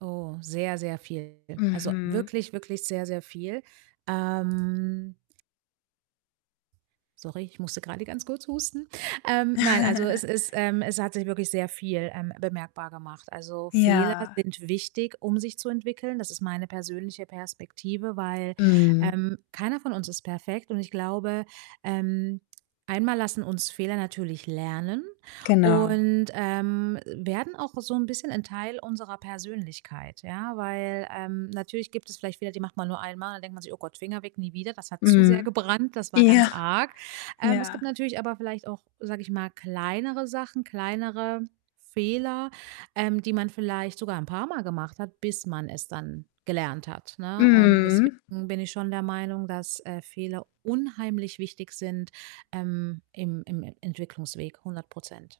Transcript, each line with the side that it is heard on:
right: Oh, sehr, sehr viel. Also,
left: Mhm.
right: wirklich, wirklich sehr, sehr viel, ähm Sorry, ich musste gerade ganz kurz husten. Ähm, nein, also, es ist, ähm es hat sich wirklich sehr viel, ähm, bemerkbar gemacht. Also, Fehler
left: Ja.
right: sind wichtig, um sich zu entwickeln. Das ist meine persönliche Perspektive, weil,
left: Mhm.
right: ähm, keiner von uns ist perfekt und ich glaube, ähm, einmal lassen uns Fehler natürlich lernen
left: Genau.
right: und, ähm, werden auch so 'n bisschen 'n Teil unserer Persönlichkeit, ja, weil, ähm, natürlich gibt es vielleicht Fehler die macht man nur einmal, denkt man sich: „Oh Gott, Finger weg, nie wieder, das hat zu sehr
left: Mhm.
right: gebrannt. Das war ganz
left: Ja.
right: arg.“ Ähm, es gibt
left: Ja.
right: natürlich aber vielleicht auch, sage ich mal, kleinere Sachen, kleinere Fehler, ähm, die man vielleicht sogar 'n paarmal gemacht hat, bis man es dann gelernt hat, ne? Und deswegen
left: Mhm.
right: bin ich schon der Meinung, dass, äh, Fehler unheimlich wichtig sind, ähm, im im E Entwicklungsweg, 100 %.